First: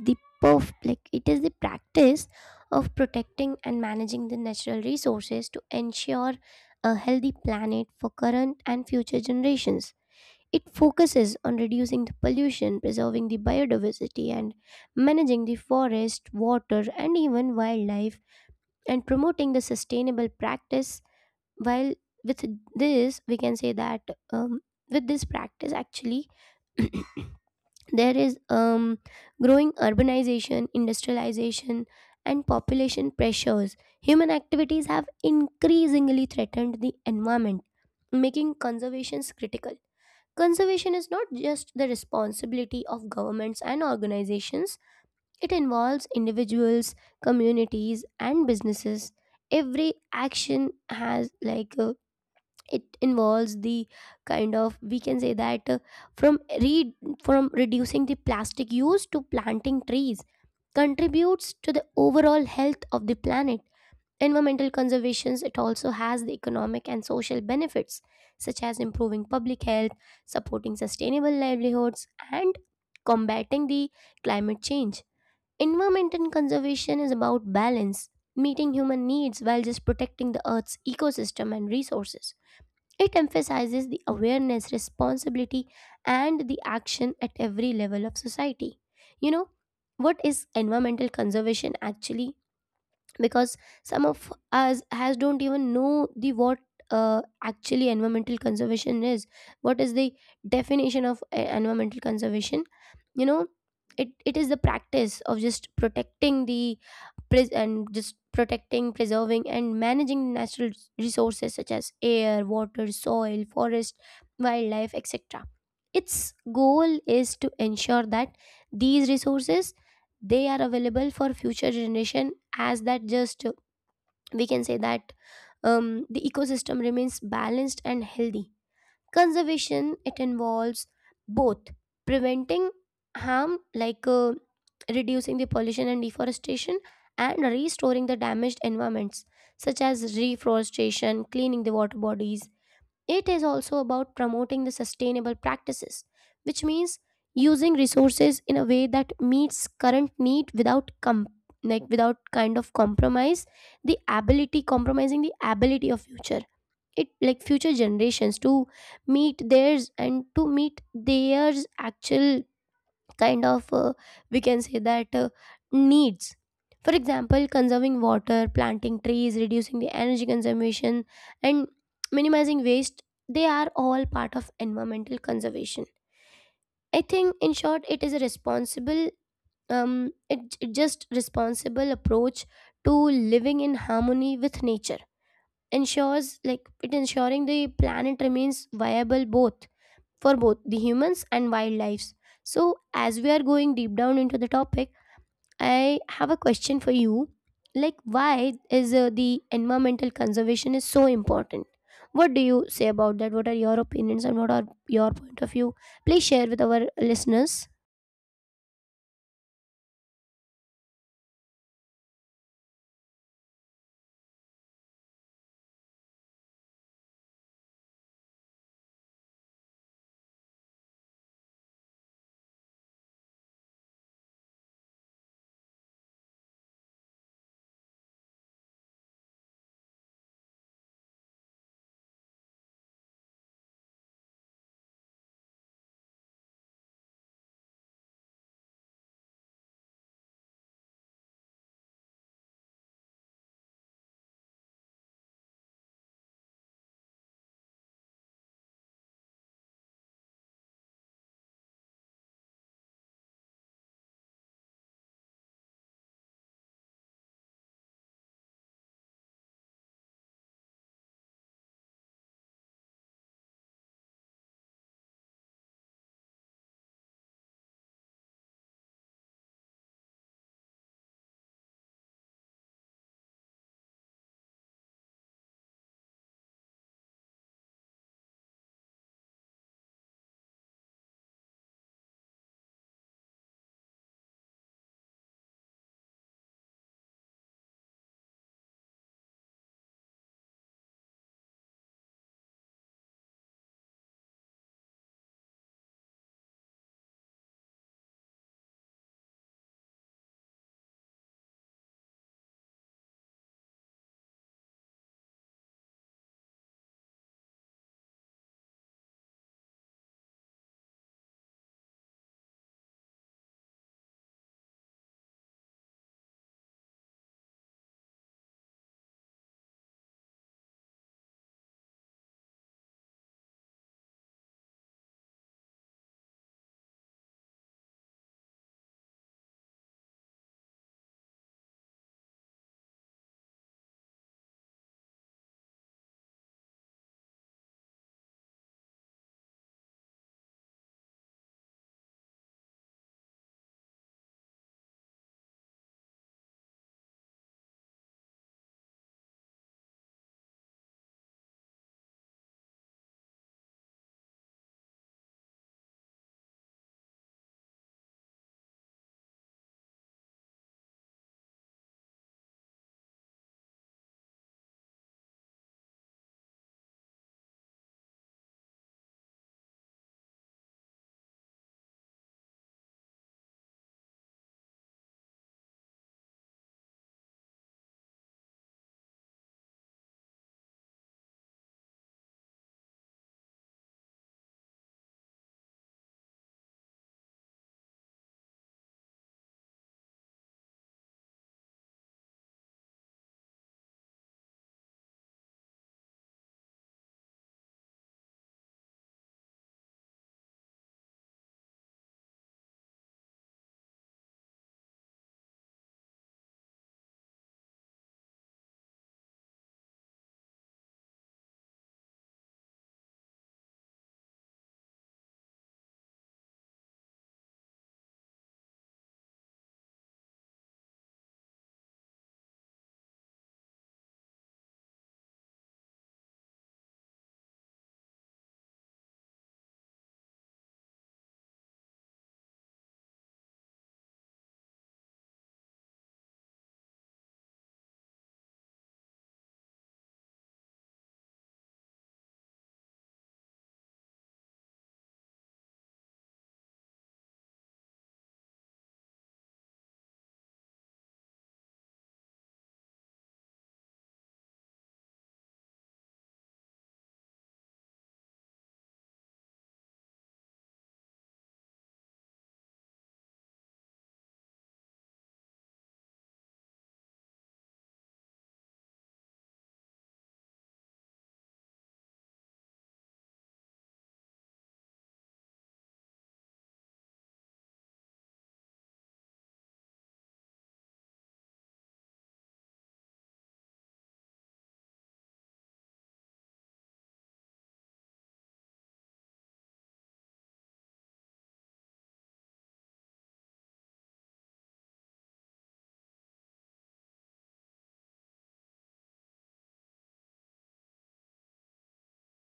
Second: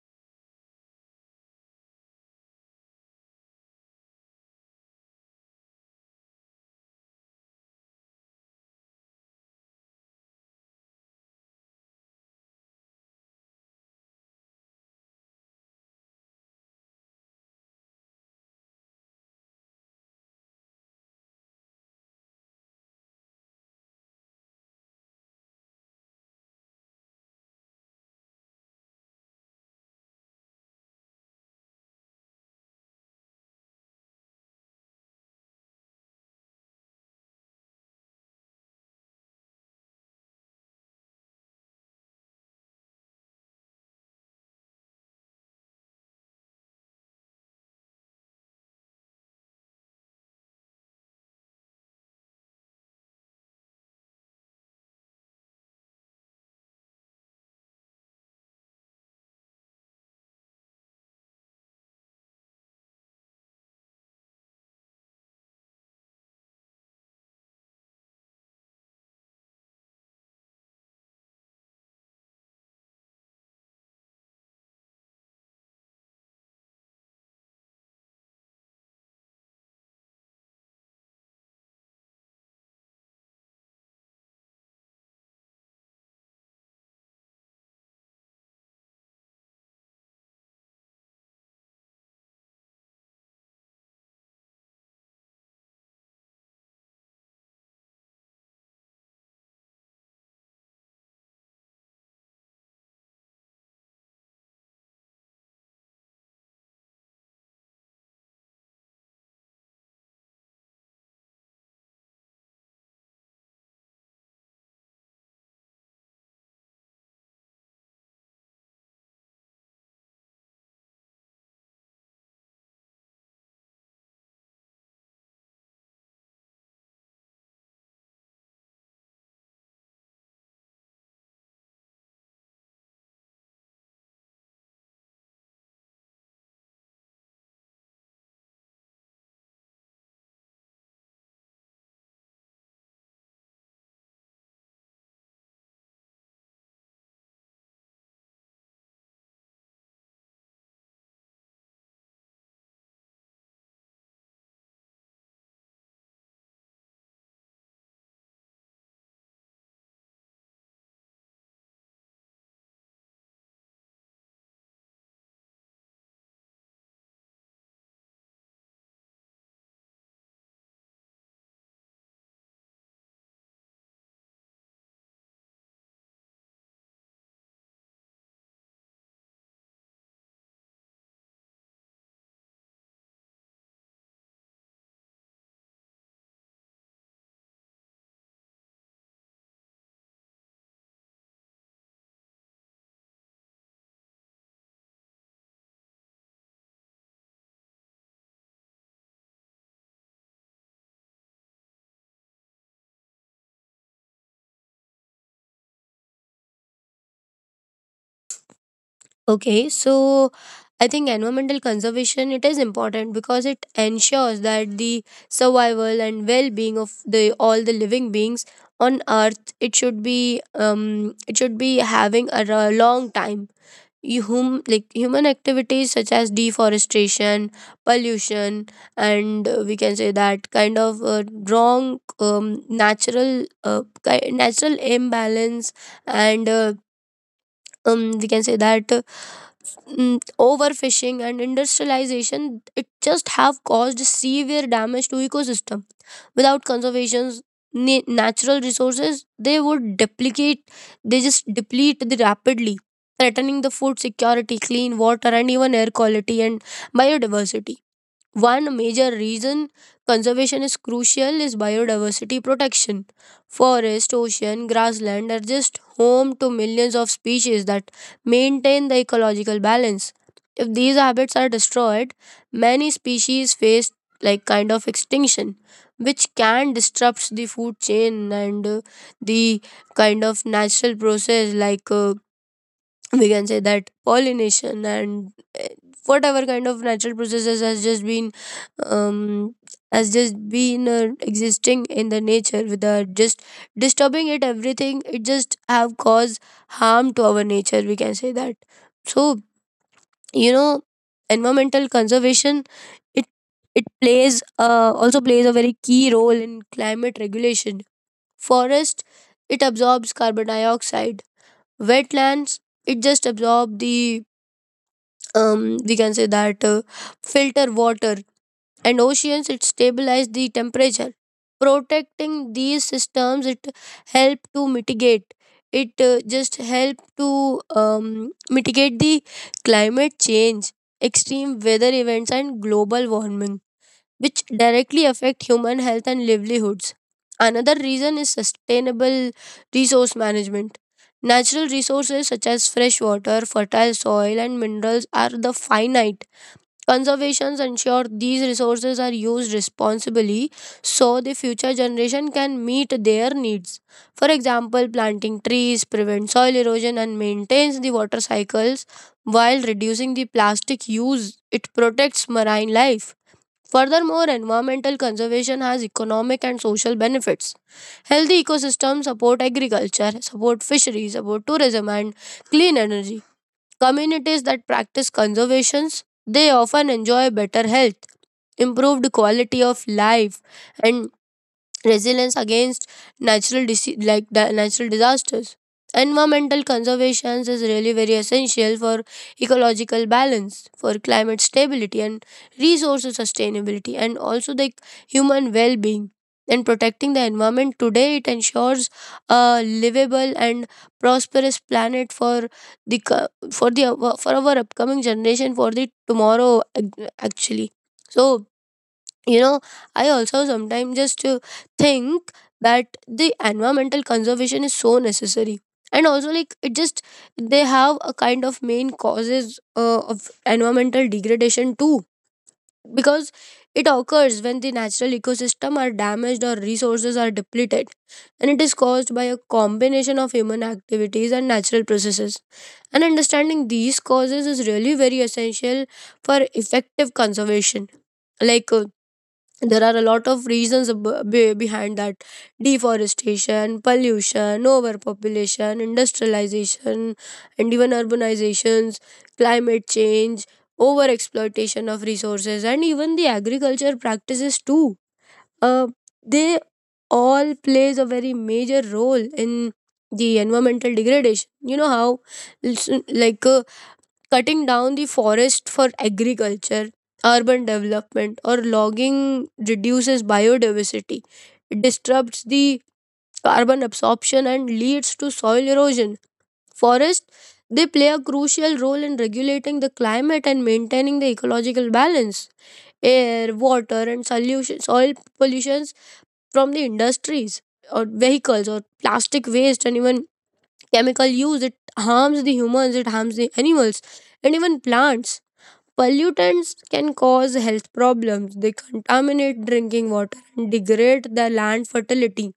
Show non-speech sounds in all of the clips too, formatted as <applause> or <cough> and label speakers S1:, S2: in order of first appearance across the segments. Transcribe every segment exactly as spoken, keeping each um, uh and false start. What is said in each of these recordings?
S1: the perf like it is the practice of protecting and managing the natural resources to ensure a healthy planet for current and future generations. It focuses on reducing the pollution, preserving the biodiversity and managing the forest, water and even wildlife and promoting the sustainable practice while with this we can say that um, with this practice actually <coughs> <clears throat> there is um, growing urbanization, industrialization and population pressures. Human activities have increasingly threatened the environment, making conservations critical. Conservation is not just the responsibility of governments and organizations. It involves individuals, communities and businesses. Every action has like a it involves the kind of we can say that uh, from re- from reducing the plastic use to planting trees, contributes to the overall health of the planet. Environmental conservations, it also has the economic and social benefits, such as improving public health, supporting sustainable livelihoods and combating the climate change. Environmental conservation is about balance, meeting human needs while just protecting the earth's ecosystem and resources. It emphasizes the awareness, responsibility, and the action at every level of society. You know, what is environmental conservation actually? Because some of us has don't even know the what uh, actually environmental conservation is, what is the definition of uh, environmental conservation, you know. It, it is the practice of just protecting the pres- and just protecting preserving and managing natural resources such as air, water, soil, forest, wildlife, etc. Its goal is to ensure that these resources, they are available for future generation, as that just uh, we can say that um, the ecosystem remains balanced and healthy. Conservation, it involves both preventing harm, like uh, reducing the pollution and deforestation, and restoring the damaged environments, such as reforestation, cleaning the water bodies. It is also about promoting the sustainable practices, which means using resources in a way that meets current need without com- like without kind of compromise the ability compromising the ability of future, it like future generations to meet theirs, and to meet theirs actual kind of uh, we can say that uh, needs. For example, conserving water, planting trees, reducing the energy consumption and minimizing waste, they are all part of environmental conservation. I think in short, it is a responsible um it, it just responsible approach to living in harmony with nature, ensures like it ensuring the planet remains viable both for both the humans and wildlife. So as we are going deep down into the topic, I have a question for you. Like, why is uh, the environmental conservation is so important? What do you say about that? What are your opinions and what are your point of view? Please share with our listeners.
S2: Okay, so I think environmental conservation it is important because it ensures that the survival and well-being of the all the living beings on earth it should be um it should be having a, r- long time. You hum, like human activities such as deforestation, pollution, and uh, we can say that kind of uh, wrong, um, natural, uh, ki- natural imbalance, and uh, um, we can say that mm, overfishing and industrialization it just have caused severe damage to ecosystem. Without conservations, na- natural resources, they would deprecate, they just deplete the rapidly, threatening the food security, clean water, and even air quality and biodiversity. One major reason conservation is crucial is biodiversity protection. Forest, ocean, grassland are just home to millions of species that maintain the ecological balance. If these habits are destroyed, many species face like kind of extinction, which can disrupt the food chain and uh, the kind of natural process, like uh, we can say that pollination, and eh, whatever kind of natural processes has just been um, has just been uh, existing in the nature without just disturbing it, everything it just have caused harm to our nature, we can say that. So you know environmental conservation, it it plays uh, also plays a very key role in climate regulation. Forest, it absorbs carbon dioxide. Wetlands, it just absorb the, um, we can say that, uh, filter water, and oceans it stabilize the temperature. Protecting these systems, it help to mitigate, it uh, just help to um, mitigate the climate change, extreme weather events, and global warming, which directly affect human health and livelihoods. Another reason is sustainable resource management. Natural resources such as fresh water, fertile soil, and minerals are the finite. Conservations ensure these resources are used responsibly so the future generation can meet their needs. For example, planting trees prevents soil erosion and maintains the water cycles, while reducing the plastic use, it protects marine life. Furthermore, environmental conservation has economic and social benefits. Healthy ecosystems support agriculture, support fisheries, support tourism, and clean energy. Communities that practice conservations, they often enjoy better health, improved quality of life, and resilience against natural disi- like the natural disasters. Environmental conservation is really very essential for ecological balance, for climate stability and resource sustainability, and also the human well-being. And protecting the environment today, it ensures a livable and prosperous planet for the co- for the for our upcoming generation, for the tomorrow, ac- actually. So you know I also sometimes just to think that the environmental conservation is so necessary, and also like it just, they have a kind of main causes uh, of environmental degradation too, because it occurs when the natural ecosystem are damaged or resources are depleted, and it is caused by a combination of human activities and natural processes, and understanding these causes is really very essential for effective conservation. Like uh, there are a lot of reasons ab- be- behind that: deforestation, pollution, overpopulation, industrialization, and even urbanizations, climate change, over exploitation of resources, and even the agriculture practices too. uh, they all plays a very major role in the environmental degradation. You know how it's, uh, like, uh, cutting down the forest for agriculture, urban development, or logging reduces biodiversity. It disrupts the carbon absorption and leads to soil erosion. Forests, they play a crucial role in regulating the climate and maintaining the ecological balance. Air, water, and solution soil pollutions from the industries, or vehicles, or plastic waste, and even chemical use, it harms the humans, it harms the animals, and even plants. Pollutants can cause health problems. They contaminate drinking water and degrade the land fertility.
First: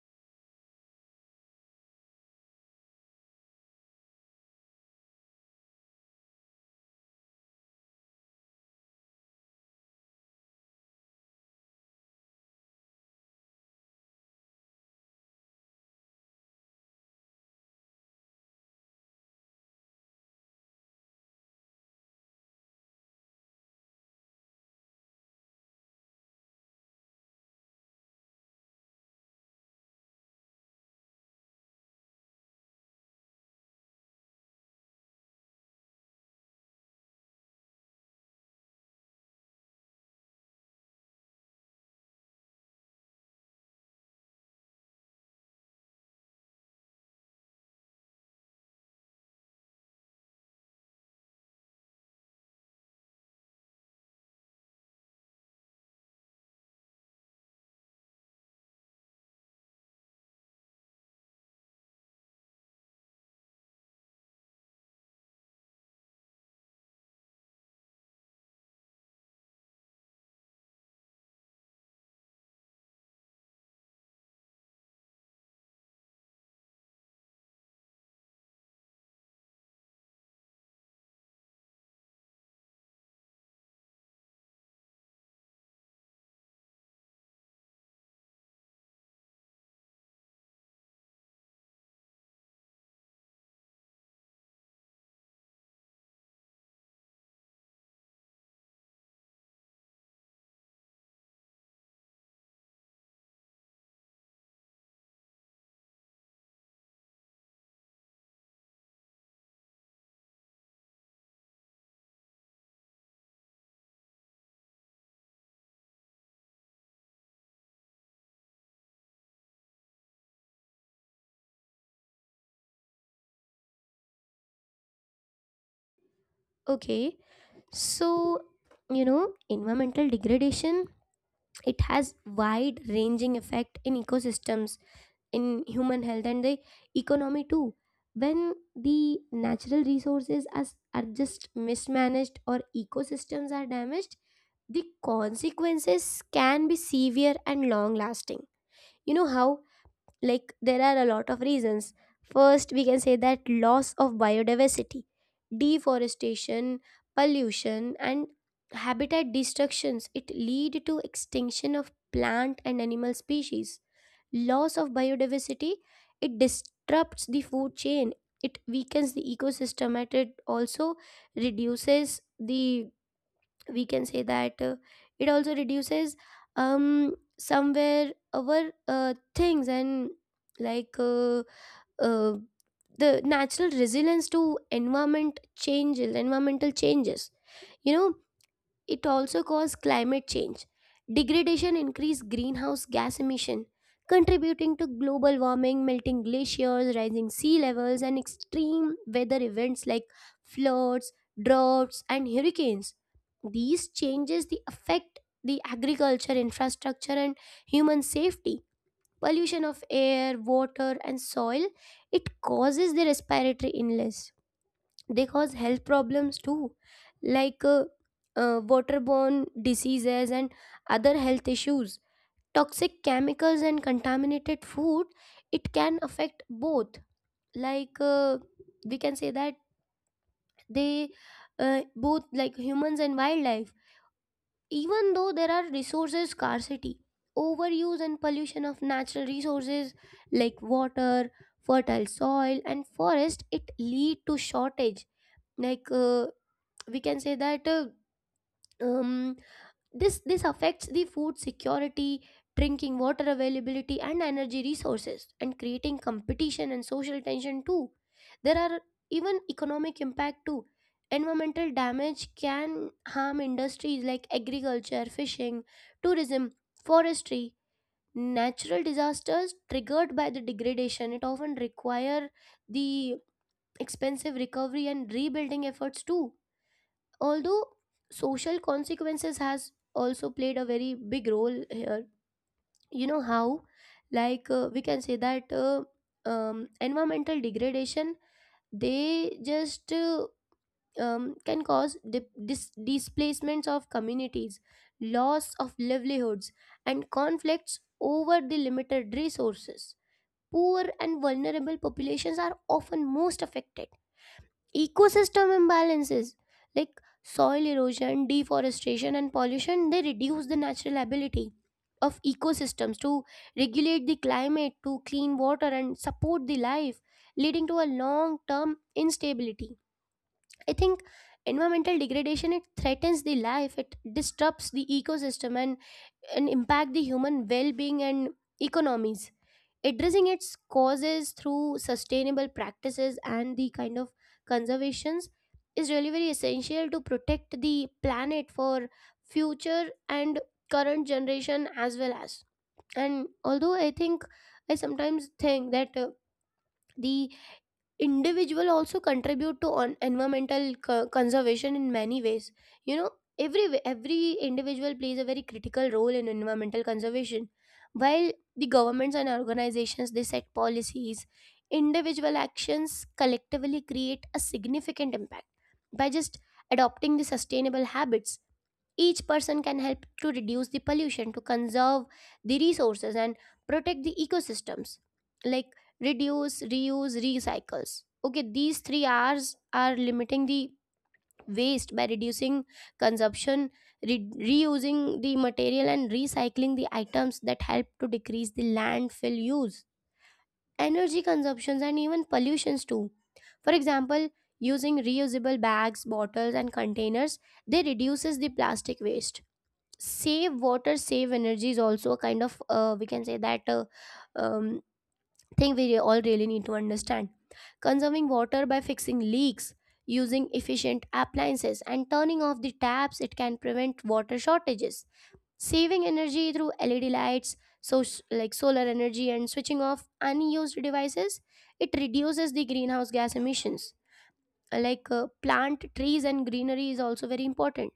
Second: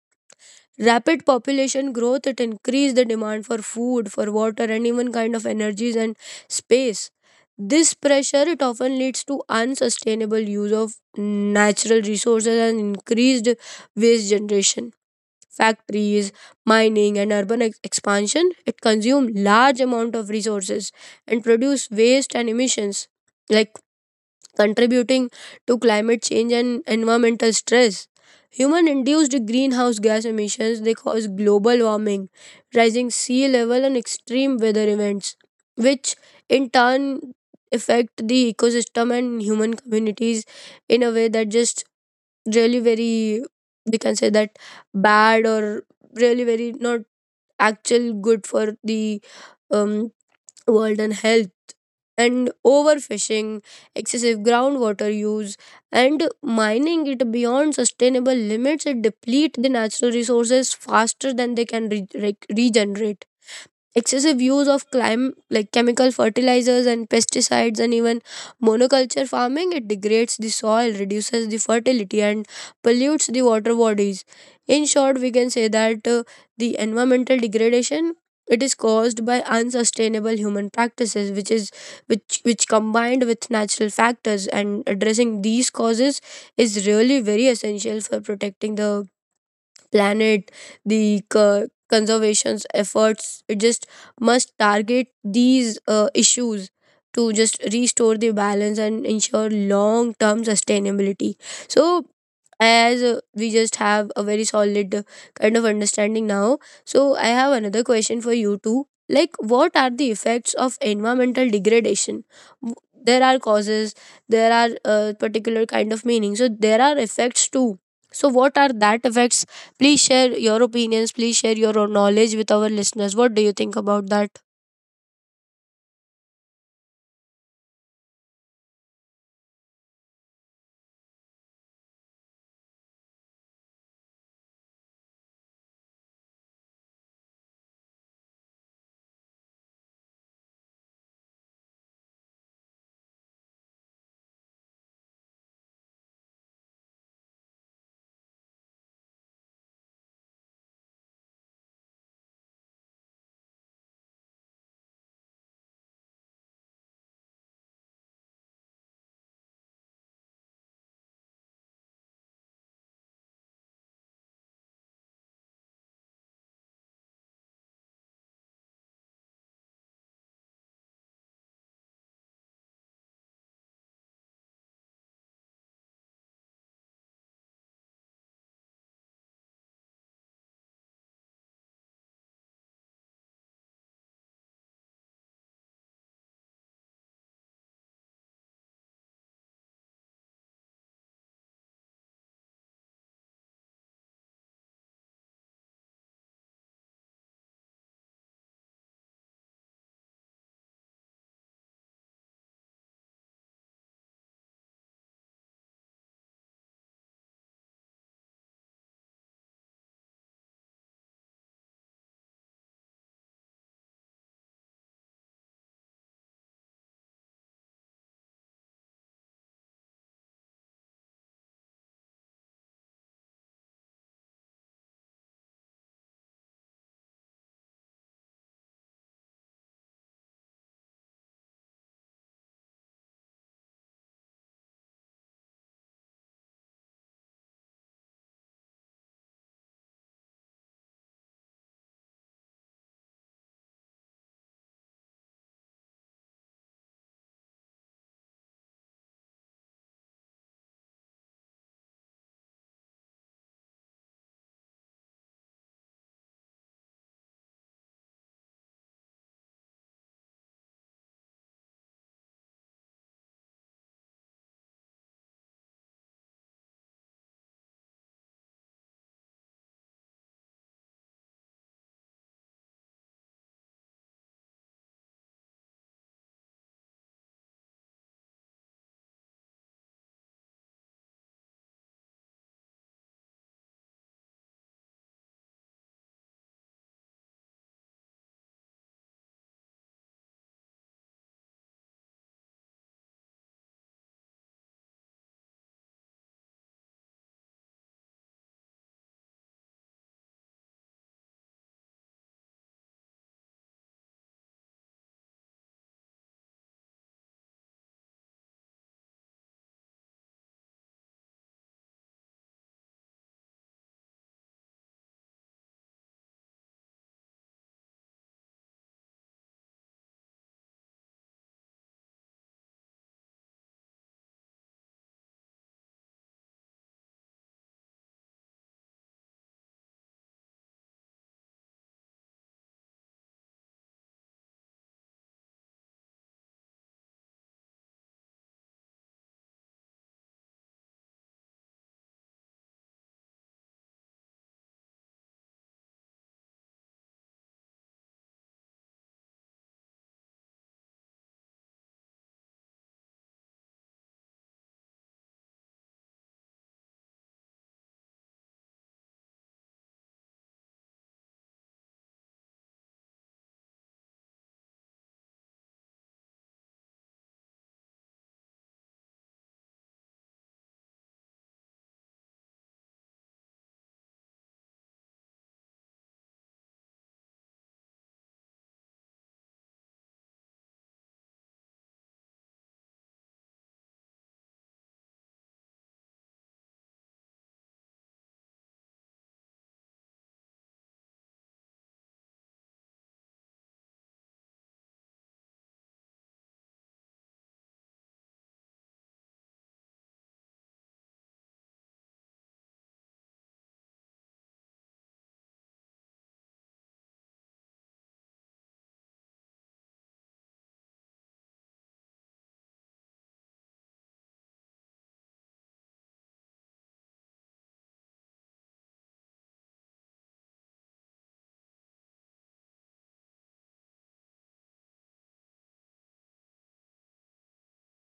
S2: Rapid population growth, it increased the demand for food, for water, and even kind of energies and space. This pressure, it often leads to unsustainable use of natural resources and increased waste generation. Factories, mining, and urban ex- expansion, it consume large amount of resources and produce waste and emissions, like contributing to climate change and environmental stress. Human induced greenhouse gas emissions, they cause global warming, rising sea level, and extreme weather events, which in turn affect the ecosystem and human communities in a way that just really very, we can say that, bad, or really very not actual good for the, um, world and health. And overfishing, excessive groundwater use, and mining it beyond sustainable limits, it deplete the natural resources faster than they can re- re- regenerate. Excessive use of clim- like chemical fertilizers and pesticides, and even monoculture farming, it degrades the soil, reduces the fertility, and pollutes the water bodies. In short, we can say that uh, the environmental degradation, it is caused by unsustainable human practices, which is which which combined with natural factors, and addressing these causes is really very essential for protecting the planet, the co- conservation's efforts. It just must target these uh, issues to just restore the balance and ensure long-term sustainability. So as uh, we just have a very solid uh, kind of understanding now, so I have another question for you too: like, what are the effects of environmental degradation? W- there are causes, there are uh, particular kind of meaning, so there are effects too. So what are that effects? Please share your opinions, please share your knowledge with our listeners. What do you think about that?
S1: Okay, so you know, environmental degradation, it has wide-ranging effect in ecosystems, in human health, and the economy too. When the natural resources as are just mismanaged or ecosystems are damaged, the consequences can be severe and long lasting. You know how, like there are a lot of reasons. First, we can say that loss of biodiversity, deforestation, pollution and habitat destructions, it lead to extinction of plant and animal species. Loss of biodiversity, it disrupts the food chain, it weakens the ecosystem and it also reduces the, we can say that uh, it also reduces um somewhere our uh, things, and like uh, uh, the natural resilience to environment changes environmental changes, you know. It also caused climate change. Degradation increased greenhouse gas emission, contributing to global warming, melting glaciers, rising sea levels, and extreme weather events like floods, droughts, and hurricanes. These changes the affect the agriculture, infrastructure and human safety. Pollution of air, water, and soil, it causes the respiratory illness, they cause health problems too, like uh, uh, waterborne diseases and other health issues. Toxic chemicals and contaminated food, it can affect both, like uh, we can say that they uh, both like humans and wildlife. Even though there are resources scarcity, overuse and pollution of natural resources like water, fertile soil and forest, it lead to shortage, like uh, we can say that uh, um, this this affects the food security, drinking water availability and energy resources, and creating competition and social tension too. There are even economic impact too. Environmental damage can harm industries like agriculture, fishing, tourism, forestry. Natural disasters triggered by the degradation, it often require the expensive recovery and rebuilding efforts too. Although social consequences has also played a very big role here, you know how, like uh, we can say that uh, um, environmental degradation, they just uh, um, can cause di- dis- displacements of communities, loss of livelihoods, and conflicts over the limited resources. Poor and vulnerable populations are often most affected. Ecosystem imbalances like soil erosion, deforestation and pollution, they reduce the natural ability of ecosystems to regulate the climate, to clean water and support the life, leading to a long term instability. I think environmental degradation, it threatens the life, it disrupts the ecosystem and and impact the human well-being and economies. Addressing its causes through sustainable practices and the kind of conservations is really very essential to protect the planet for future and current generation as well as. And although I think I sometimes think that uh, the individual also contribute to on environmental co- conservation in many ways, you know. Every every individual plays a very critical role in environmental conservation, while the governments and organizations, they set policies, individual actions collectively create a significant impact. By just adopting the sustainable habits, each person can help to reduce the pollution, to conserve the resources, and protect the ecosystems. Like reduce, reuse, recycles. Okay, these three R's are limiting the waste by reducing consumption, re- reusing the material, and recycling the items that help to decrease the landfill use, energy consumptions, and even pollutions too. For example, using reusable bags, bottles, and containers, they reduces the plastic waste. Save water, save energy is also a kind of uh, we can say that uh, um, thing we re- all really need to understand. Conserving water by fixing leaks, using efficient appliances and turning off the taps, it can prevent water shortages. Saving energy through led lights, so like solar energy and switching off unused devices, it reduces the greenhouse gas emissions. Uh, like uh, plant trees and greenery is also very important.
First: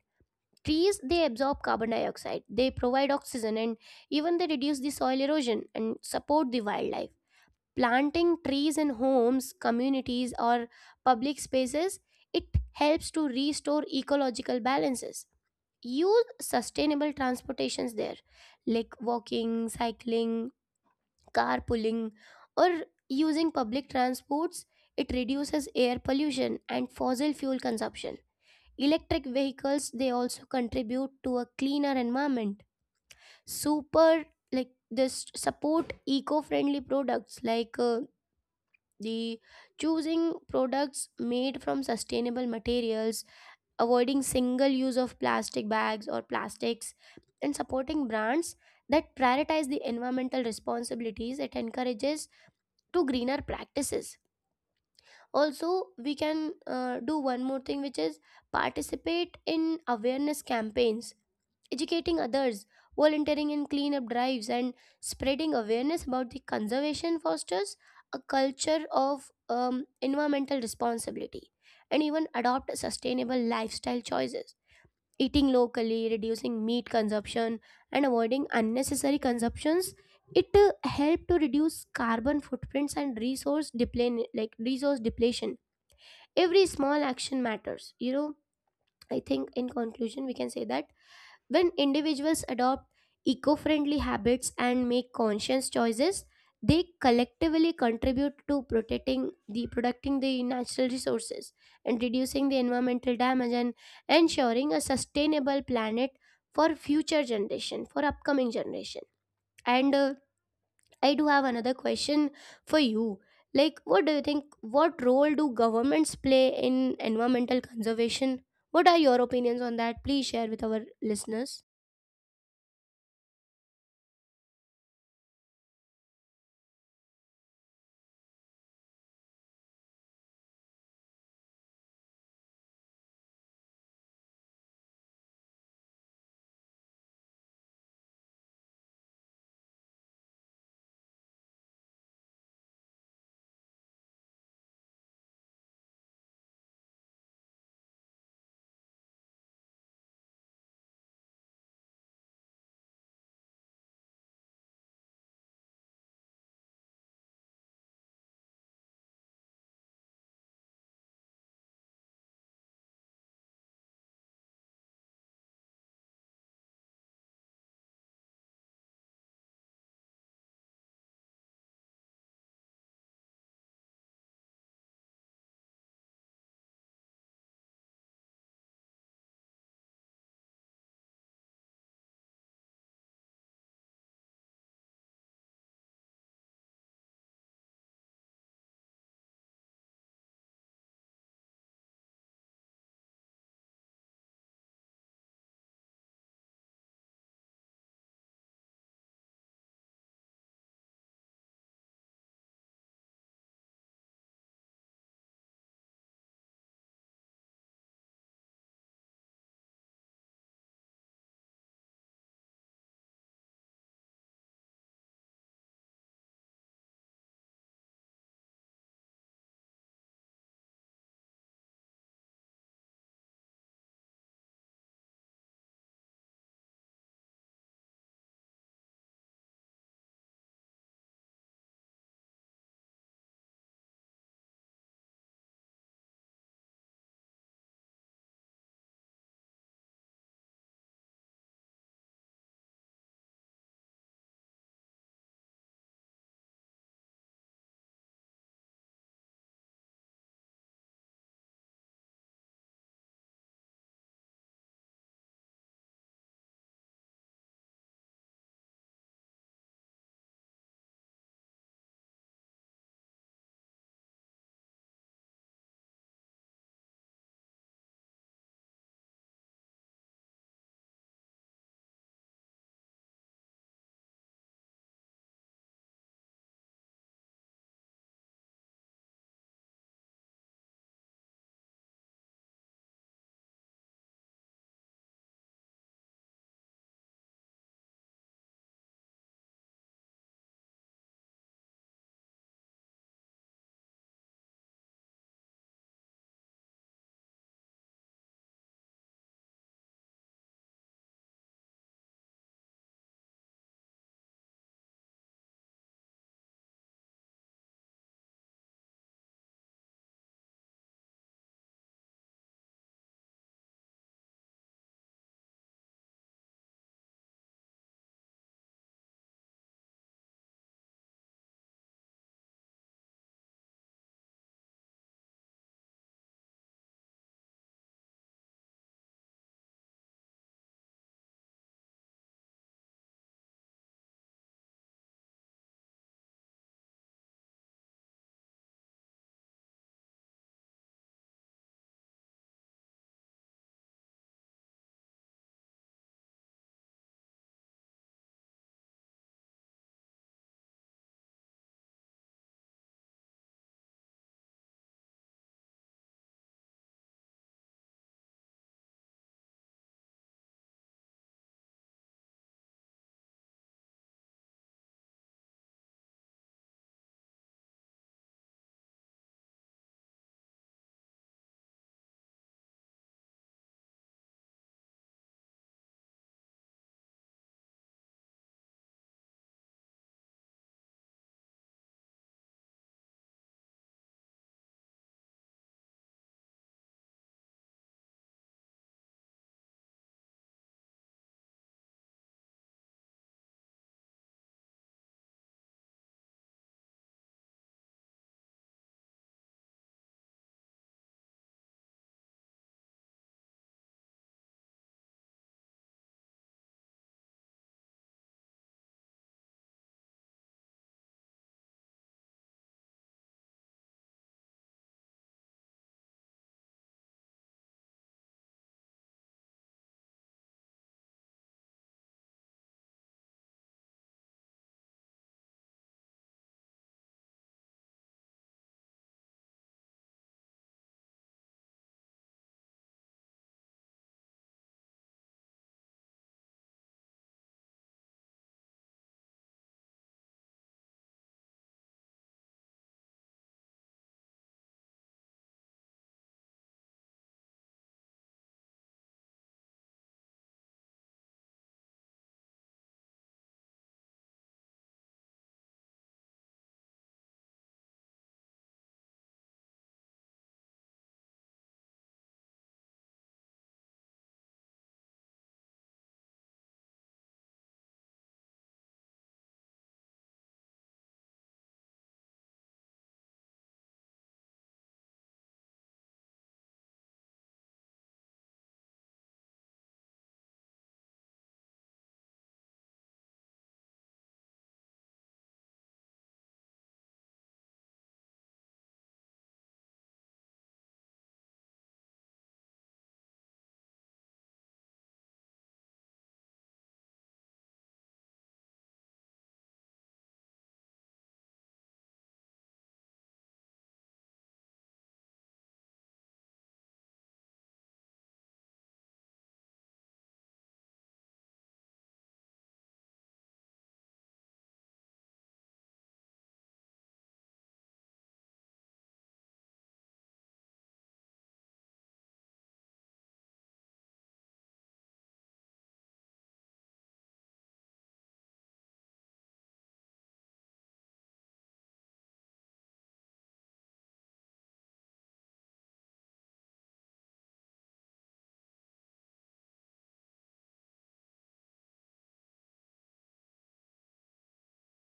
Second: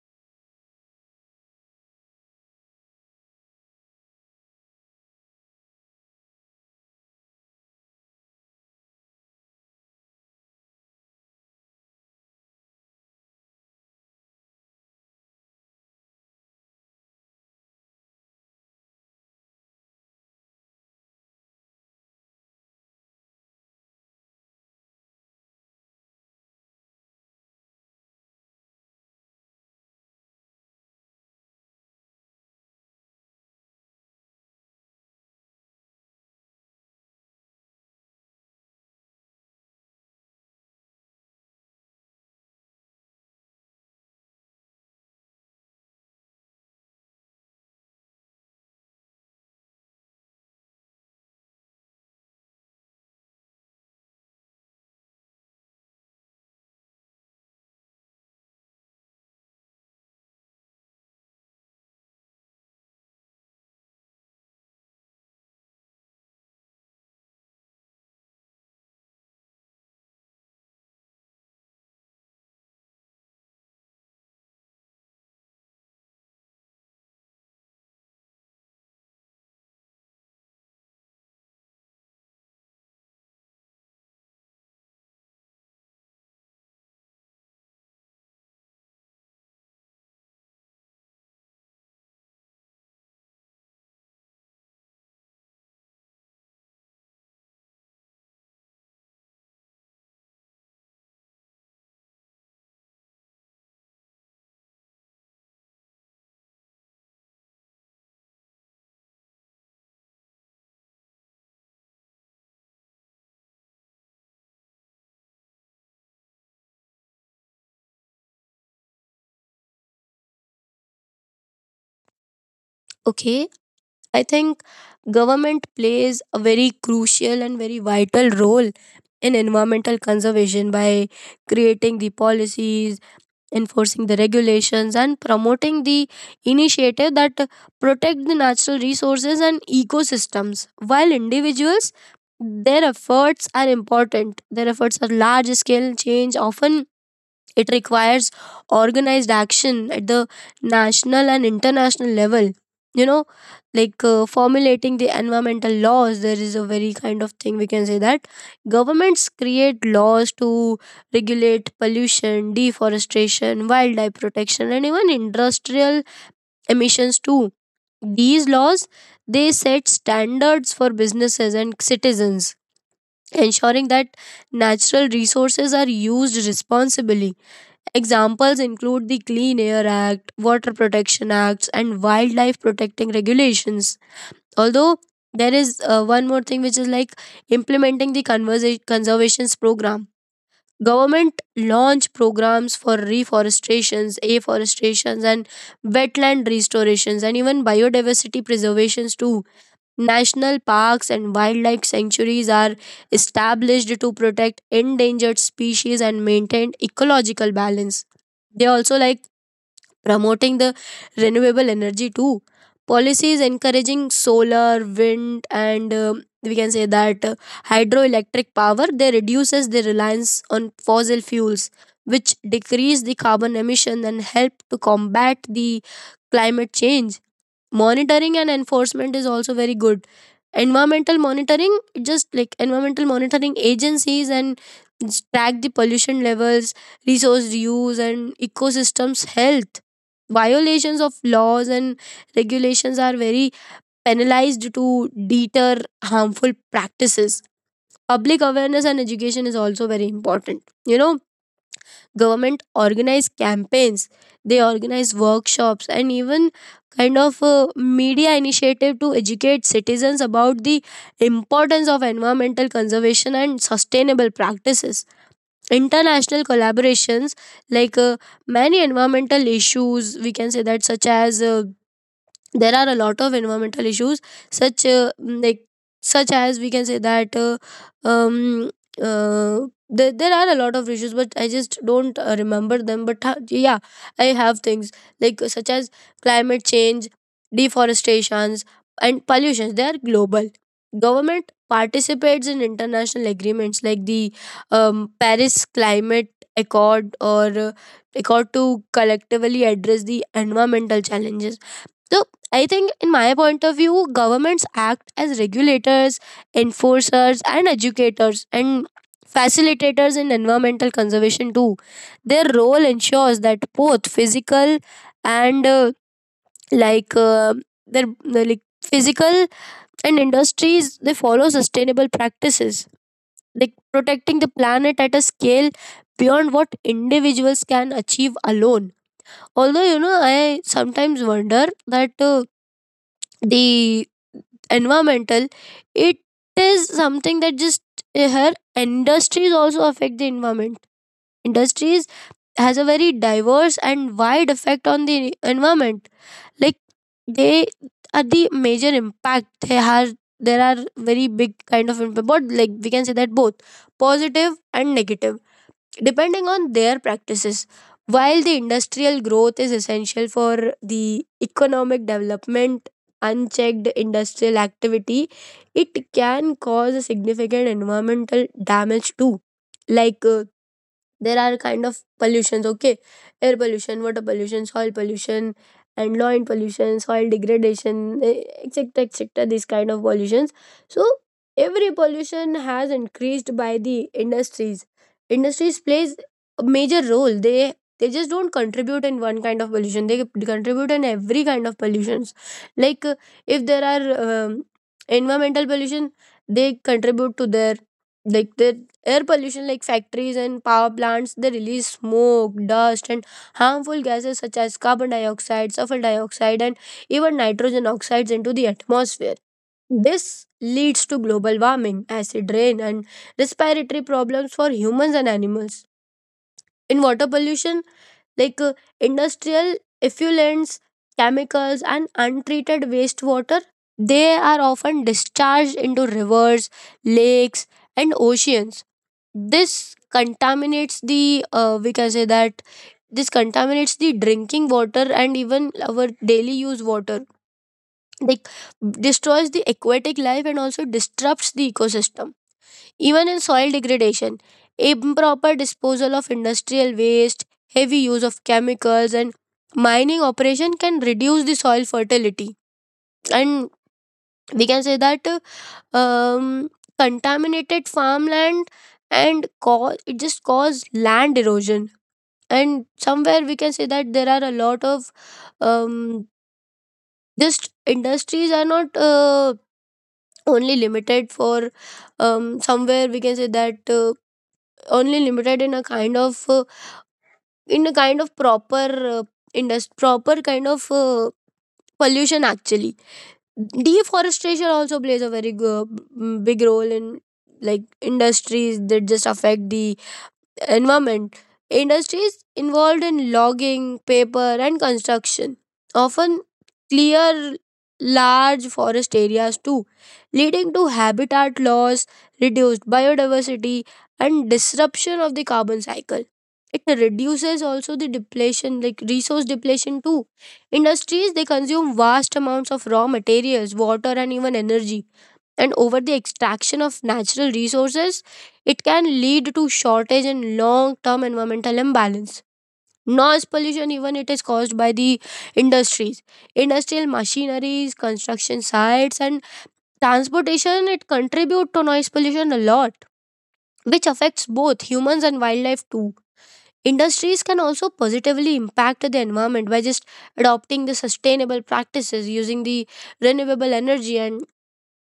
S1: Trees, they absorb carbon dioxide, they provide oxygen, and even they reduce the soil erosion and support the wildlife. Planting trees in homes, communities, or public spaces, it helps to restore ecological balances. Use sustainable transportations there, like walking, cycling, carpooling, or using public transports. It reduces air pollution and fossil fuel consumption. Electric vehicles, they also contribute to a cleaner environment. Super, like this support eco-friendly products, like uh, the choosing products made from sustainable materials, avoiding single use of plastic bags or plastics, and supporting brands that prioritize the environmental responsibilities, it encourages to greener practices. Also we can uh, do one more thing, which is participate in awareness campaigns, educating others, volunteering in cleanup drives and spreading awareness about the conservation, fosters a culture of um, environmental responsibility. And even adopt sustainable lifestyle choices, eating locally, reducing meat consumption, and avoiding unnecessary consumptions, it uh, help to reduce carbon footprints and resource depletion, like resource depletion every small action matters, you know. I think in conclusion we can say that when individuals adopt eco-friendly habits and make conscious choices, they collectively contribute to protecting the protecting the natural resources and reducing the environmental damage and ensuring a sustainable planet for future generation, for upcoming generation. And uh, I do have another question for you. Like, what do you think? What role do governments play in environmental conservation? What are your opinions on that? Please share with our listeners.
S2: Okay, I think government plays a very crucial and very vital role in environmental conservation by creating the policies, enforcing the regulations, and promoting the initiative that protect the natural resources and ecosystems. While individuals, their efforts are important, their efforts are large scale change often. It requires organized action at the national and international level. You know, like, uh, formulating the environmental laws, there is a very kind of thing, we can say that governments create laws to regulate pollution, deforestation, wildlife protection, and even industrial emissions too. These laws, they set standards for businesses and citizens, ensuring that natural resources are used responsibly. Examples include the Clean Air Act, Water Protection Acts, and wildlife protecting regulations. Although, there is uh, one more thing, which is like implementing the conversa- conservations program. Government launch programs for reforestations, afforestations, and wetland restorations, and even biodiversity preservations too. National parks and wildlife sanctuaries are established to protect endangered species and maintain ecological balance. They also like promoting the renewable energy too. Policies encouraging solar, wind, and, um, we can say that, uh, hydroelectric power, they reduces the reliance on fossil fuels, which decrease the carbon emission and help to combat the climate change. Monitoring and enforcement is also very good. Environmental monitoring, just like environmental monitoring agencies and track the pollution levels, resource use, and ecosystems health. Violations of laws and regulations are very penalized to deter harmful practices. Public awareness and education is also very important, you know. Government organize campaigns, they organize workshops, and even kind of uh, media initiative to educate citizens about the importance of environmental conservation and sustainable practices. International collaborations, like uh, many environmental issues, we can say that, such as uh, there are a lot of environmental issues, such uh, mm, like such as, we can say that uh, um uh, there, there are a lot of issues, but I just don't uh, remember them, but ha- yeah, I have things like uh, such as climate change, deforestations, and pollutions, they are global. Government participates in international agreements like the, um, Paris climate accord, or uh, accord, to collectively address the environmental challenges. So I think, in my point of view, governments act as regulators, enforcers, and educators, and facilitators in environmental conservation too. Their role ensures that both physical and uh, like, uh, their the, like physical and industries, they follow sustainable practices, like protecting the planet at a scale beyond what individuals can achieve alone. Although, you know, I sometimes wonder that. Uh, the environmental, it is something that just uh, her industries also affect the environment. Industries has a very diverse and wide effect on the environment. Like, they are the major impact they have, there are very big kind of impact, but like we can say that both positive and negative, depending on their practices. While the industrial growth is essential for the economic development, unchecked industrial activity, it can cause a significant environmental damage too. Like, uh, there are kind of pollutions. Okay, air pollution, water pollution, soil pollution, and land pollution, soil degradation, eh, etc, etc, these kind of pollutions. So every pollution has increased by the industries. Industries plays a major role, they they just don't contribute in one kind of pollution, they contribute in every kind of pollutions. Like, uh, if there are, um, environmental pollution, they contribute to their, like their. Air pollution, like factories and power plants, they release smoke, dust, and harmful gases such as carbon dioxide, sulfur dioxide, and even nitrogen oxides into the atmosphere. This leads to global warming, acid rain, and respiratory problems for humans and animals. In water pollution like uh, industrial effluents, chemicals and untreated wastewater they are often discharged into rivers, lakes and oceans. This contaminates the uh, we can say that this contaminates the drinking water and even our daily use water, like destroys the aquatic life and also disrupts the ecosystem. Even in soil degradation, improper disposal of industrial waste, heavy use of chemicals and mining operation can reduce the soil fertility and we can say that uh, um, contaminated farmland and cause it just cause land erosion. And somewhere we can say that there are a lot of um, just industries are not uh, only limited for um, somewhere we can say that uh, only limited in a kind of uh, in a kind of proper uh, indust- proper kind of uh, pollution actually. Deforestation also plays a very g- big role in like industries that just affect the environment. Industries involved in logging, paper, and construction often clear large forest areas too, leading to habitat loss, reduced biodiversity, and disruption of the carbon cycle. It reduces also the depletion, like resource depletion too. Industries, they consume vast amounts of raw materials, water, and even energy, and over the extraction of natural resources, it can lead to shortage and long-term environmental imbalance. Noise pollution, even it is caused by the industries, industrial machineries, construction sites, and transportation. It contribute to noise pollution a lot, which affects both humans and wildlife too. Industries can also positively impact the environment by just adopting the sustainable practices, using the renewable energy, and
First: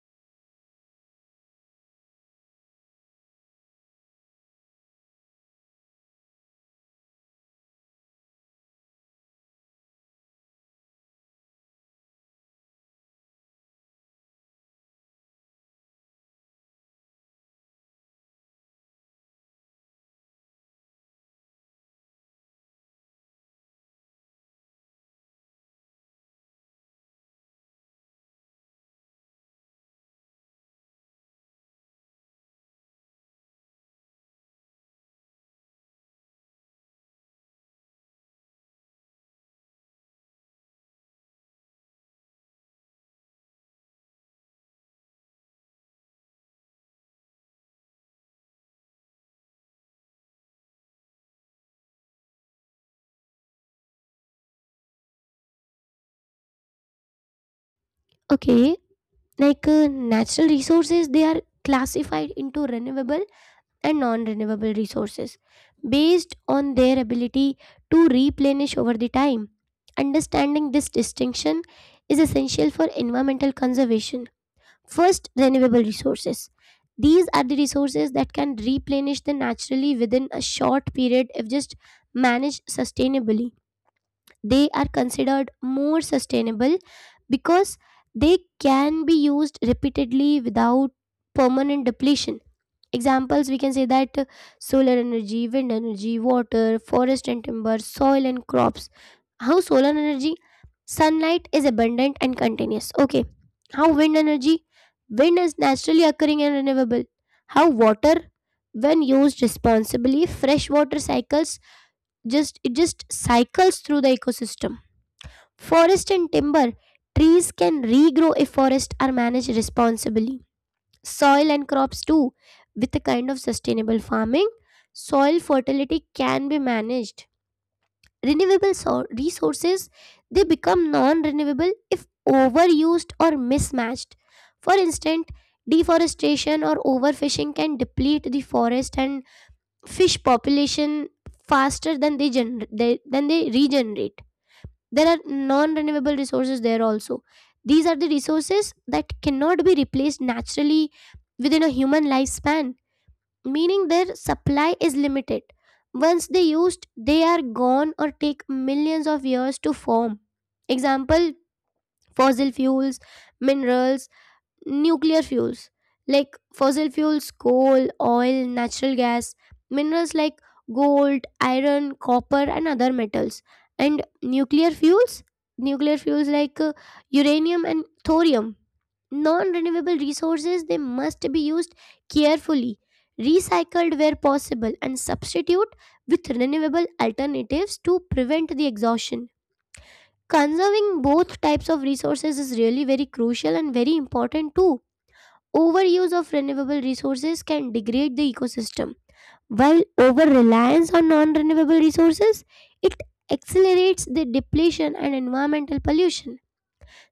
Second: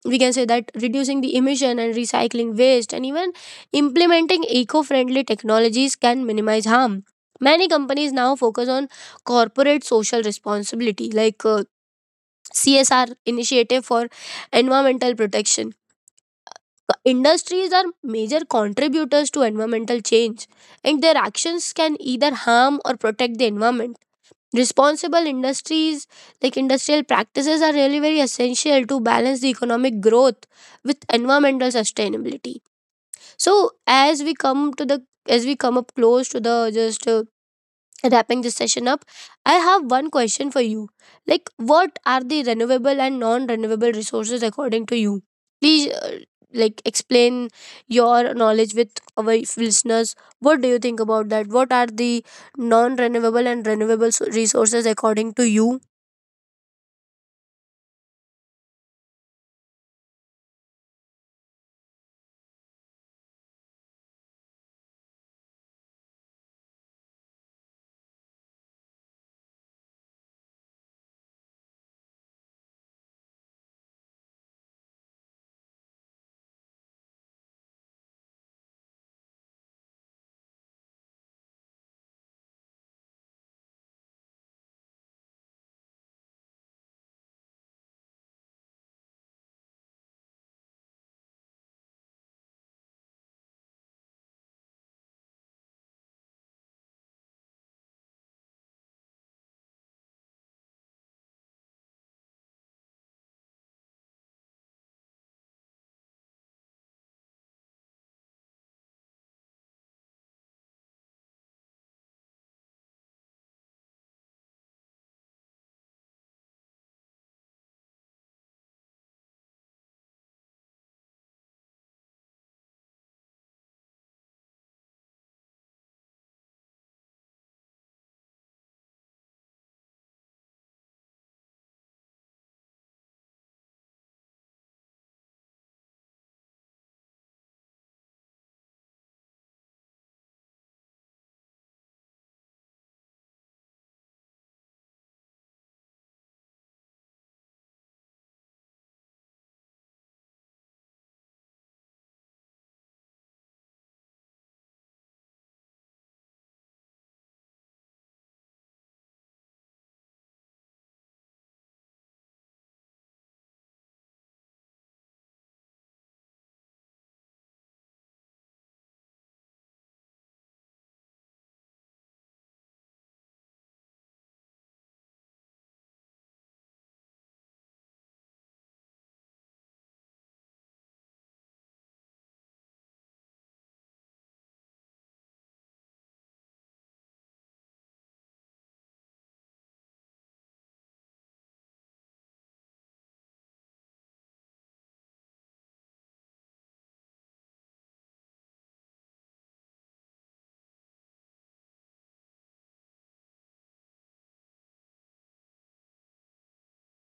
S2: we can say that reducing the emission and recycling waste and even implementing eco-friendly technologies can minimize harm. Many companies now focus on corporate social responsibility, like uh, C S R initiative for environmental protection. Industries are major contributors to environmental change and their actions can either harm or protect the environment. Responsible industries, like industrial practices, are really very essential to balance the economic growth with environmental sustainability. So as we come to the as we come up close to the just uh, wrapping this session up, I have one question for you. Like, what are the renewable and non renewable resources according to you? Please uh, like explain your knowledge with our listeners. What do you think about that? What are the non renewable and renewable s- resources according to you?
S1: Okay, like uh, natural resources, they are classified into renewable and non renewable resources based on their ability to replenish over the time. Understanding this distinction is essential for environmental conservation. First, renewable resources. These are the resources that can replenish the naturally within a short period if just managed sustainably. They are considered more sustainable because they can be used repeatedly without permanent depletion. Examples, we can say that uh, solar energy, wind energy, water, forest and timber, soil and crops. How solar energy? Sunlight is abundant and continuous, okay. How wind energy? Wind is naturally occurring and renewable. How water? When used responsibly, fresh water cycles, just it just cycles through the ecosystem. Forest and timber. Trees can regrow if forests are managed responsibly. Soil and crops too. With a kind of sustainable farming, soil fertility can be managed. Renewable so- resources, they become non-renewable if overused or mismatched. For instance, deforestation or overfishing can deplete the forest and fish population faster than they, gener- they than they regenerate. There are non renewable resources there also. These are the resources that cannot be replaced naturally within a human lifespan, meaning their supply is limited. Once they used, they are gone or take millions of years to form. Example fossil fuels, minerals, nuclear fuels like fossil fuels coal oil natural gas minerals like gold iron copper and other metals and nuclear fuels nuclear fuels like uh, uranium and thorium. Non-renewable resources they must be used carefully, recycled where possible and substitute with renewable alternatives to prevent the exhaustion. Conserving both types of resources is really very crucial and very important too. Overuse of renewable resources can degrade the ecosystem, while over reliance on non renewable resources it accelerates the depletion and environmental pollution.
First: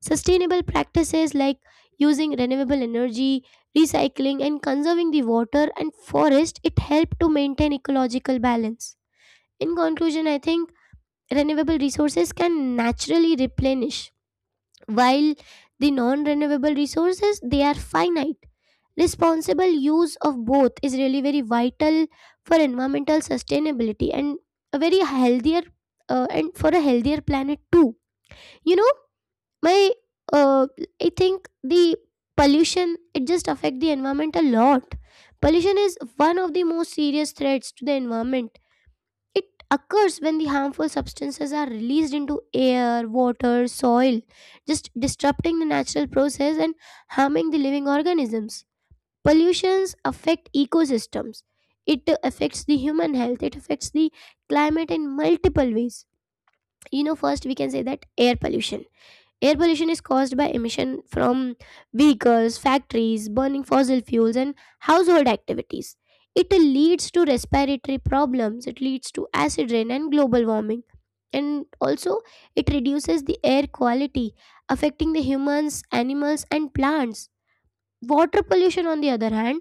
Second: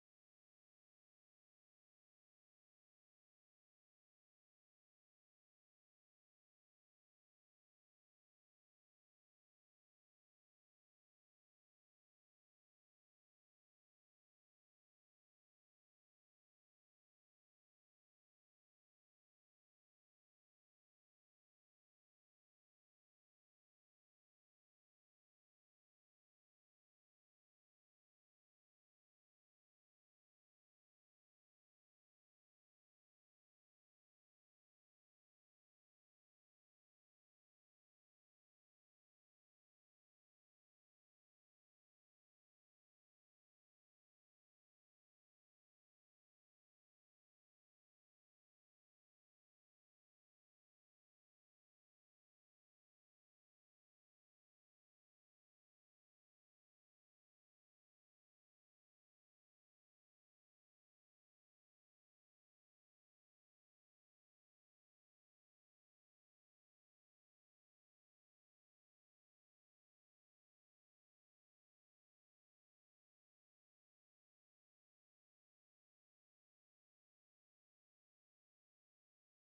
S1: Sustainable practices like using renewable energy, recycling and conserving the water and forest it help to maintain ecological balance. In conclusion, I think renewable resources can naturally replenish, while the non renewable resources they are finite. Responsible use of both is really very vital for environmental sustainability and a very healthier uh, and for a healthier planet too you know my uh, I think the Pollution it just affect the environment a lot. Pollution is one of the most serious threats to the environment. It occurs when the harmful substances are released into air water soil, just disrupting the natural process and harming the living organisms. Pollutions affect ecosystems, it affects the human health, it affects the climate in multiple ways. You know, first we can say that air pollution. Air pollution is caused by emission from vehicles factories burning fossil fuels and household activities. It leads to respiratory problems, it leads to acid rain and global warming, and also it reduces the air quality, affecting the humans animals and plants. Water pollution on the other hand,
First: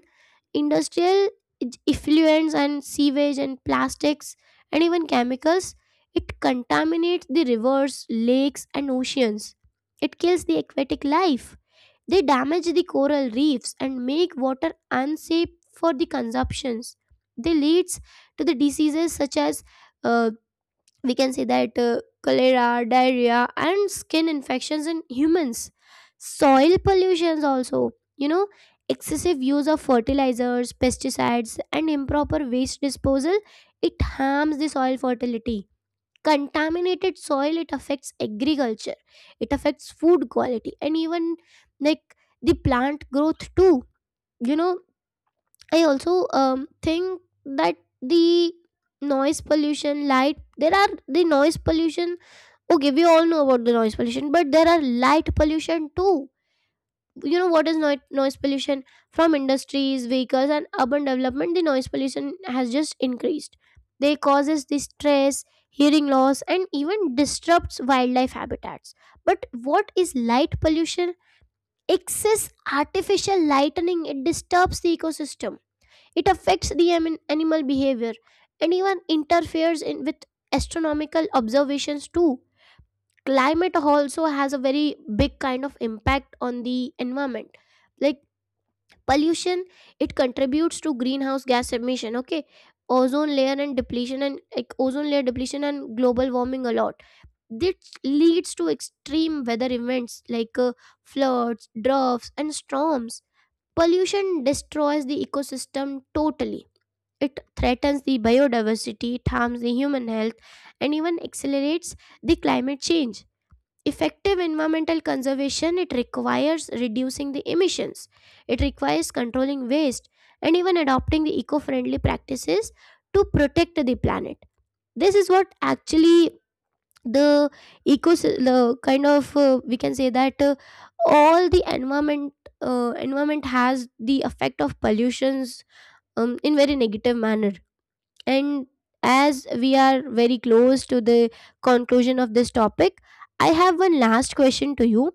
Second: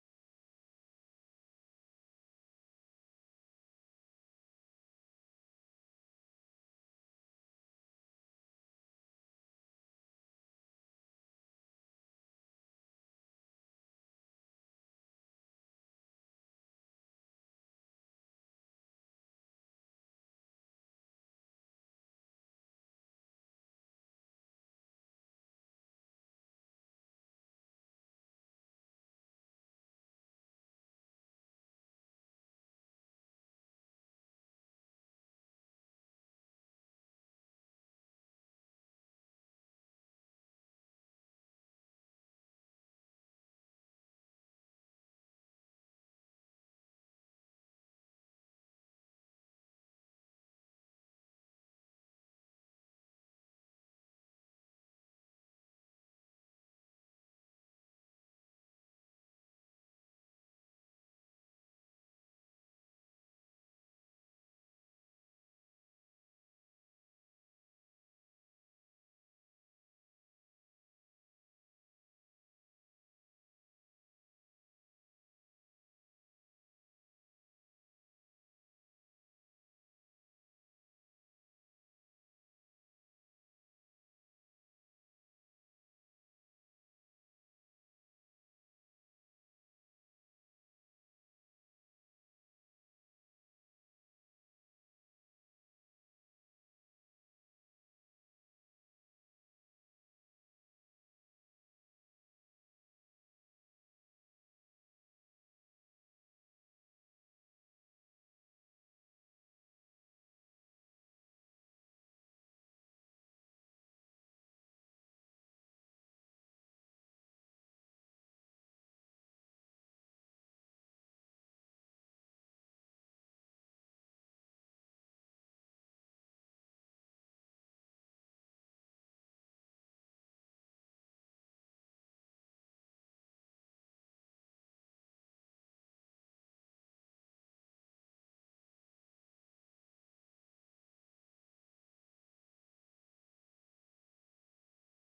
S1: industrial ej- effluents and sewage and plastics and even chemicals, it contaminates the rivers lakes and oceans. It kills the aquatic life, they damage the coral reefs and make water unsafe for the consumptions. They leads to the diseases such as uh, we can say that uh, cholera, diarrhea, and skin infections in humans. Soil pollutions also, you know, excessive use of fertilizers, pesticides, and improper waste disposal, it harms the soil fertility. Contaminated soil, it affects agriculture, it affects food quality, and even like the plant growth too. You know, I also um, think that the noise pollution, light, there are the noise pollution. Okay, we all know about the noise pollution, but there are light pollution too. You know, what is noi- noise pollution? From industries vehicles and urban development, the noise pollution has just increased. They causes the stress, hearing loss and even disrupts wildlife habitats. But what is light pollution? Excess artificial lightening it disturbs the ecosystem, it affects the amin- animal behavior and even interferes in with astronomical observations too. Climate also has a very big kind of impact on the environment. Like pollution, it contributes to greenhouse gas emission, okay, ozone layer and depletion and like ozone layer depletion and global warming a lot. This leads to extreme weather events like uh, floods droughts and storms. Pollution destroys the ecosystem totally, it threatens the biodiversity, it harms the human health and even accelerates the climate change. Effective environmental conservation it requires reducing the emissions, it requires controlling waste and even adopting the eco-friendly practices to protect the planet. This is what actually the eco the kind of uh, we can say that uh, all the environment uh, environment has the effect of pollutions um, in very negative manner. And as we are very close to the conclusion of this topic, I have one last question to you.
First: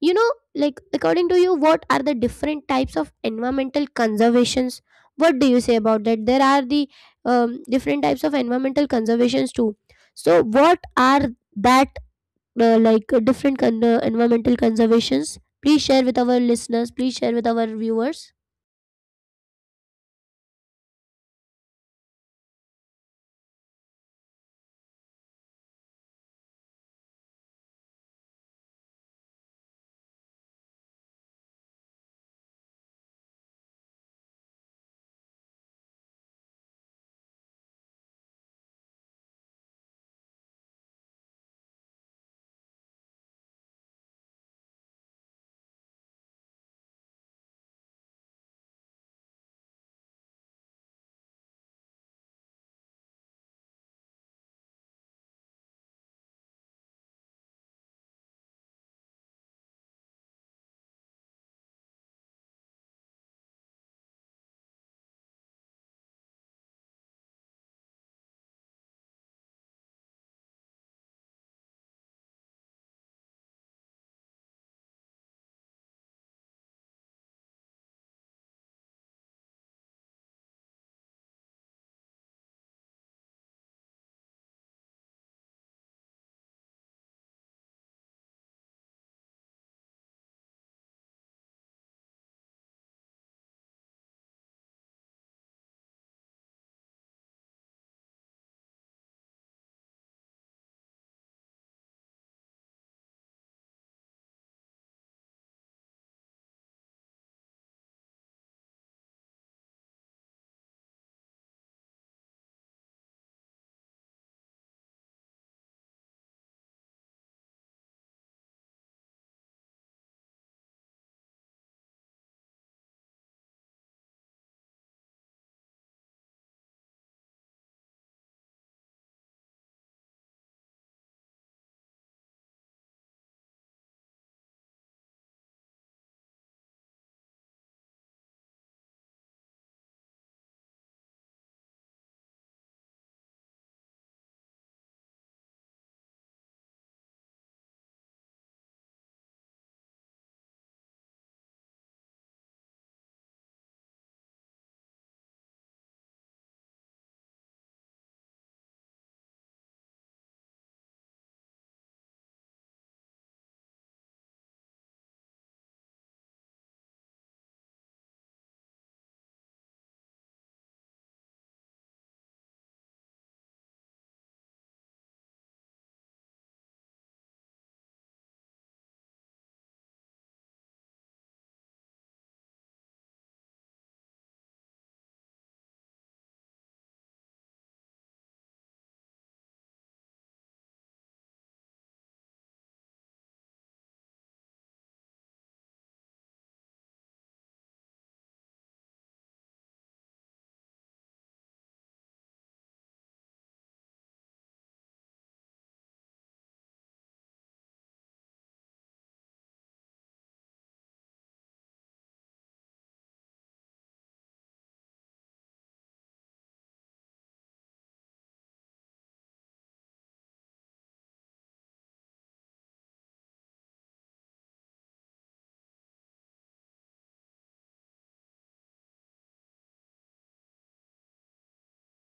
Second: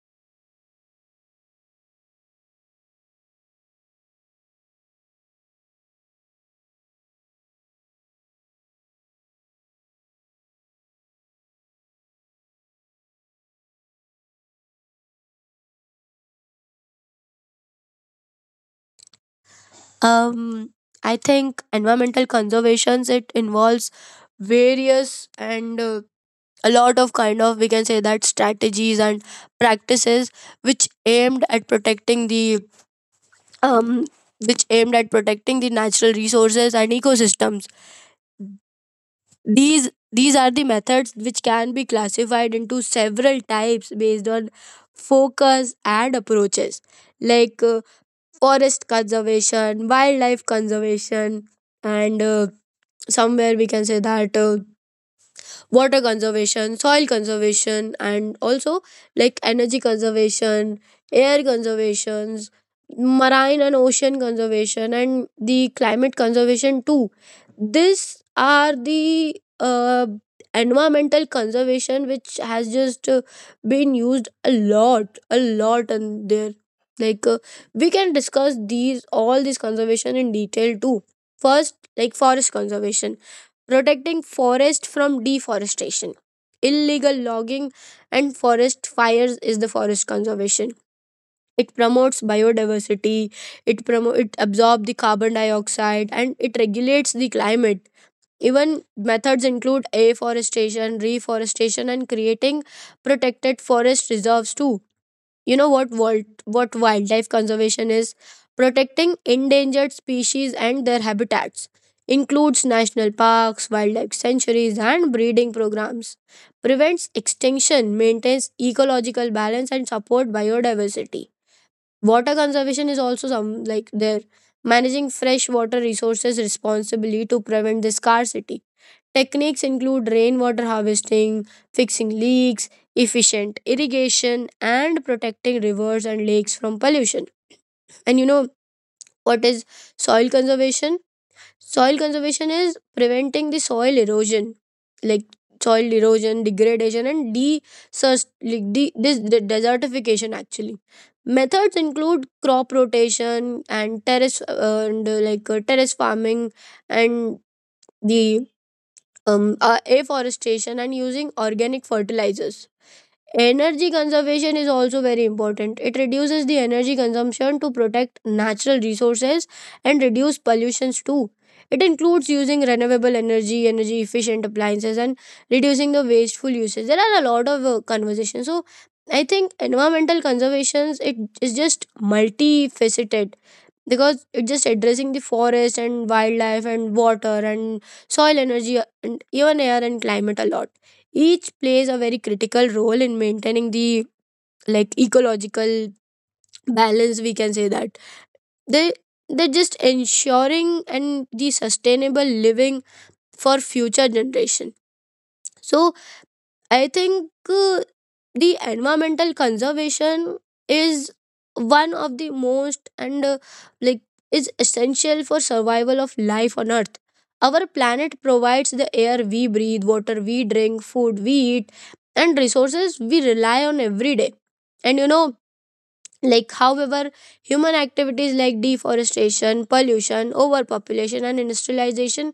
S1: You know, like according to you, what are the different types of environmental conservations? What do you say about that? There are the um, different types of environmental conservations too. So, what are that uh, like uh, different con- uh, environmental conservations? Please share with our listeners. Please share with our viewers.
S2: um I think environmental conservations, it involves various and uh, a lot of kind of, we can say that, strategies and practices which aimed at protecting the um which aimed at protecting the natural resources and ecosystems. These these are the methods which can be classified into several types based on focus and approaches, like uh, forest conservation, wildlife conservation, and uh, somewhere we can say that uh, water conservation, soil conservation, and also like energy conservation, air conservations, marine and ocean conservation, and the climate conservation too. These are the uh, environmental conservation which has just uh, been used a lot a lot and there like uh, we can discuss these all this conservation in detail too. First, like forest conservation, protecting forest from deforestation, illegal logging, and forest fires is the forest conservation. It promotes biodiversity, it promo- it absorbs the carbon dioxide and it regulates the climate. Even methods include afforestation, reforestation, and creating protected forest reserves too. You know what wild, what wildlife conservation is? Protecting endangered species and their habitats includes national parks, wildlife sanctuaries and breeding programs. Prevents extinction, maintains ecological balance and support biodiversity. Water conservation is also some like there, managing fresh water resources responsibly to prevent the scarcity. Techniques include rainwater harvesting, fixing leaks, efficient irrigation, and protecting rivers and lakes from pollution. And you know, what is soil conservation? Soil conservation is preventing the soil erosion, like soil erosion, degradation, and de- sus- like de- this de- desertification actually. Methods include crop rotation and terrace uh, and uh, like uh, terrace farming and the um, uh, afforestation and using organic fertilizers. Energy conservation is also very important. It reduces the energy consumption to protect natural resources and reduce pollutions too. It includes using renewable energy, energy efficient appliances, and reducing the wasteful usage. There are a lot of uh, conversations. So I think environmental conservations, it is just multifaceted because it just addressing the forest and wildlife and water and soil energy and even air and climate a lot. Each plays a very critical role in maintaining the like ecological balance, we can say that. They, they're just ensuring and the sustainable living for future generation. So I think uh, the environmental conservation is one of the most and uh, like is essential for survival of life on earth. Our planet provides the air we breathe, water we drink, food we eat, and resources we rely on every day. And you know, like however, human activities like deforestation, pollution, overpopulation and industrialization,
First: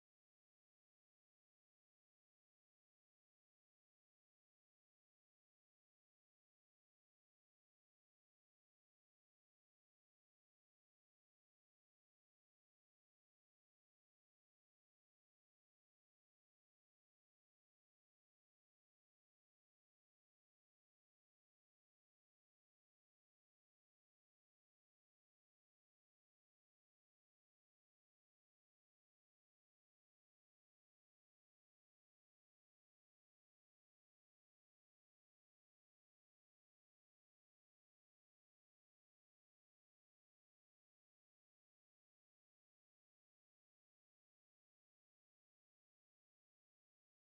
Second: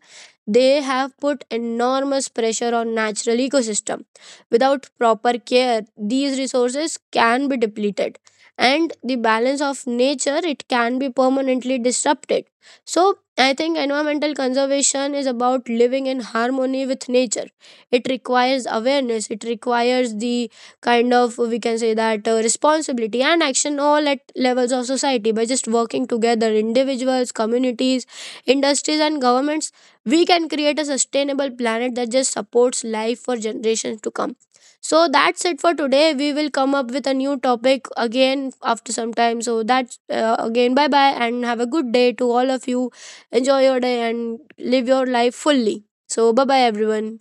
S2: they have put enormous pressure on natural ecosystem. Without proper care, these resources can be depleted and the balance of nature, it can be permanently disrupted. So I think environmental conservation is about living in harmony with nature. It requires awareness, it requires the kind of, we can say that, uh, responsibility and action all at levels of society. By just working together, individuals, communities, industries and governments, we can create a sustainable planet that just supports life for generations to come. So that's it for today. We will come up with a new topic again after some time. So that's uh, again, bye bye, and have a good day to all of you. Enjoy your day and live your life fully. So bye bye everyone.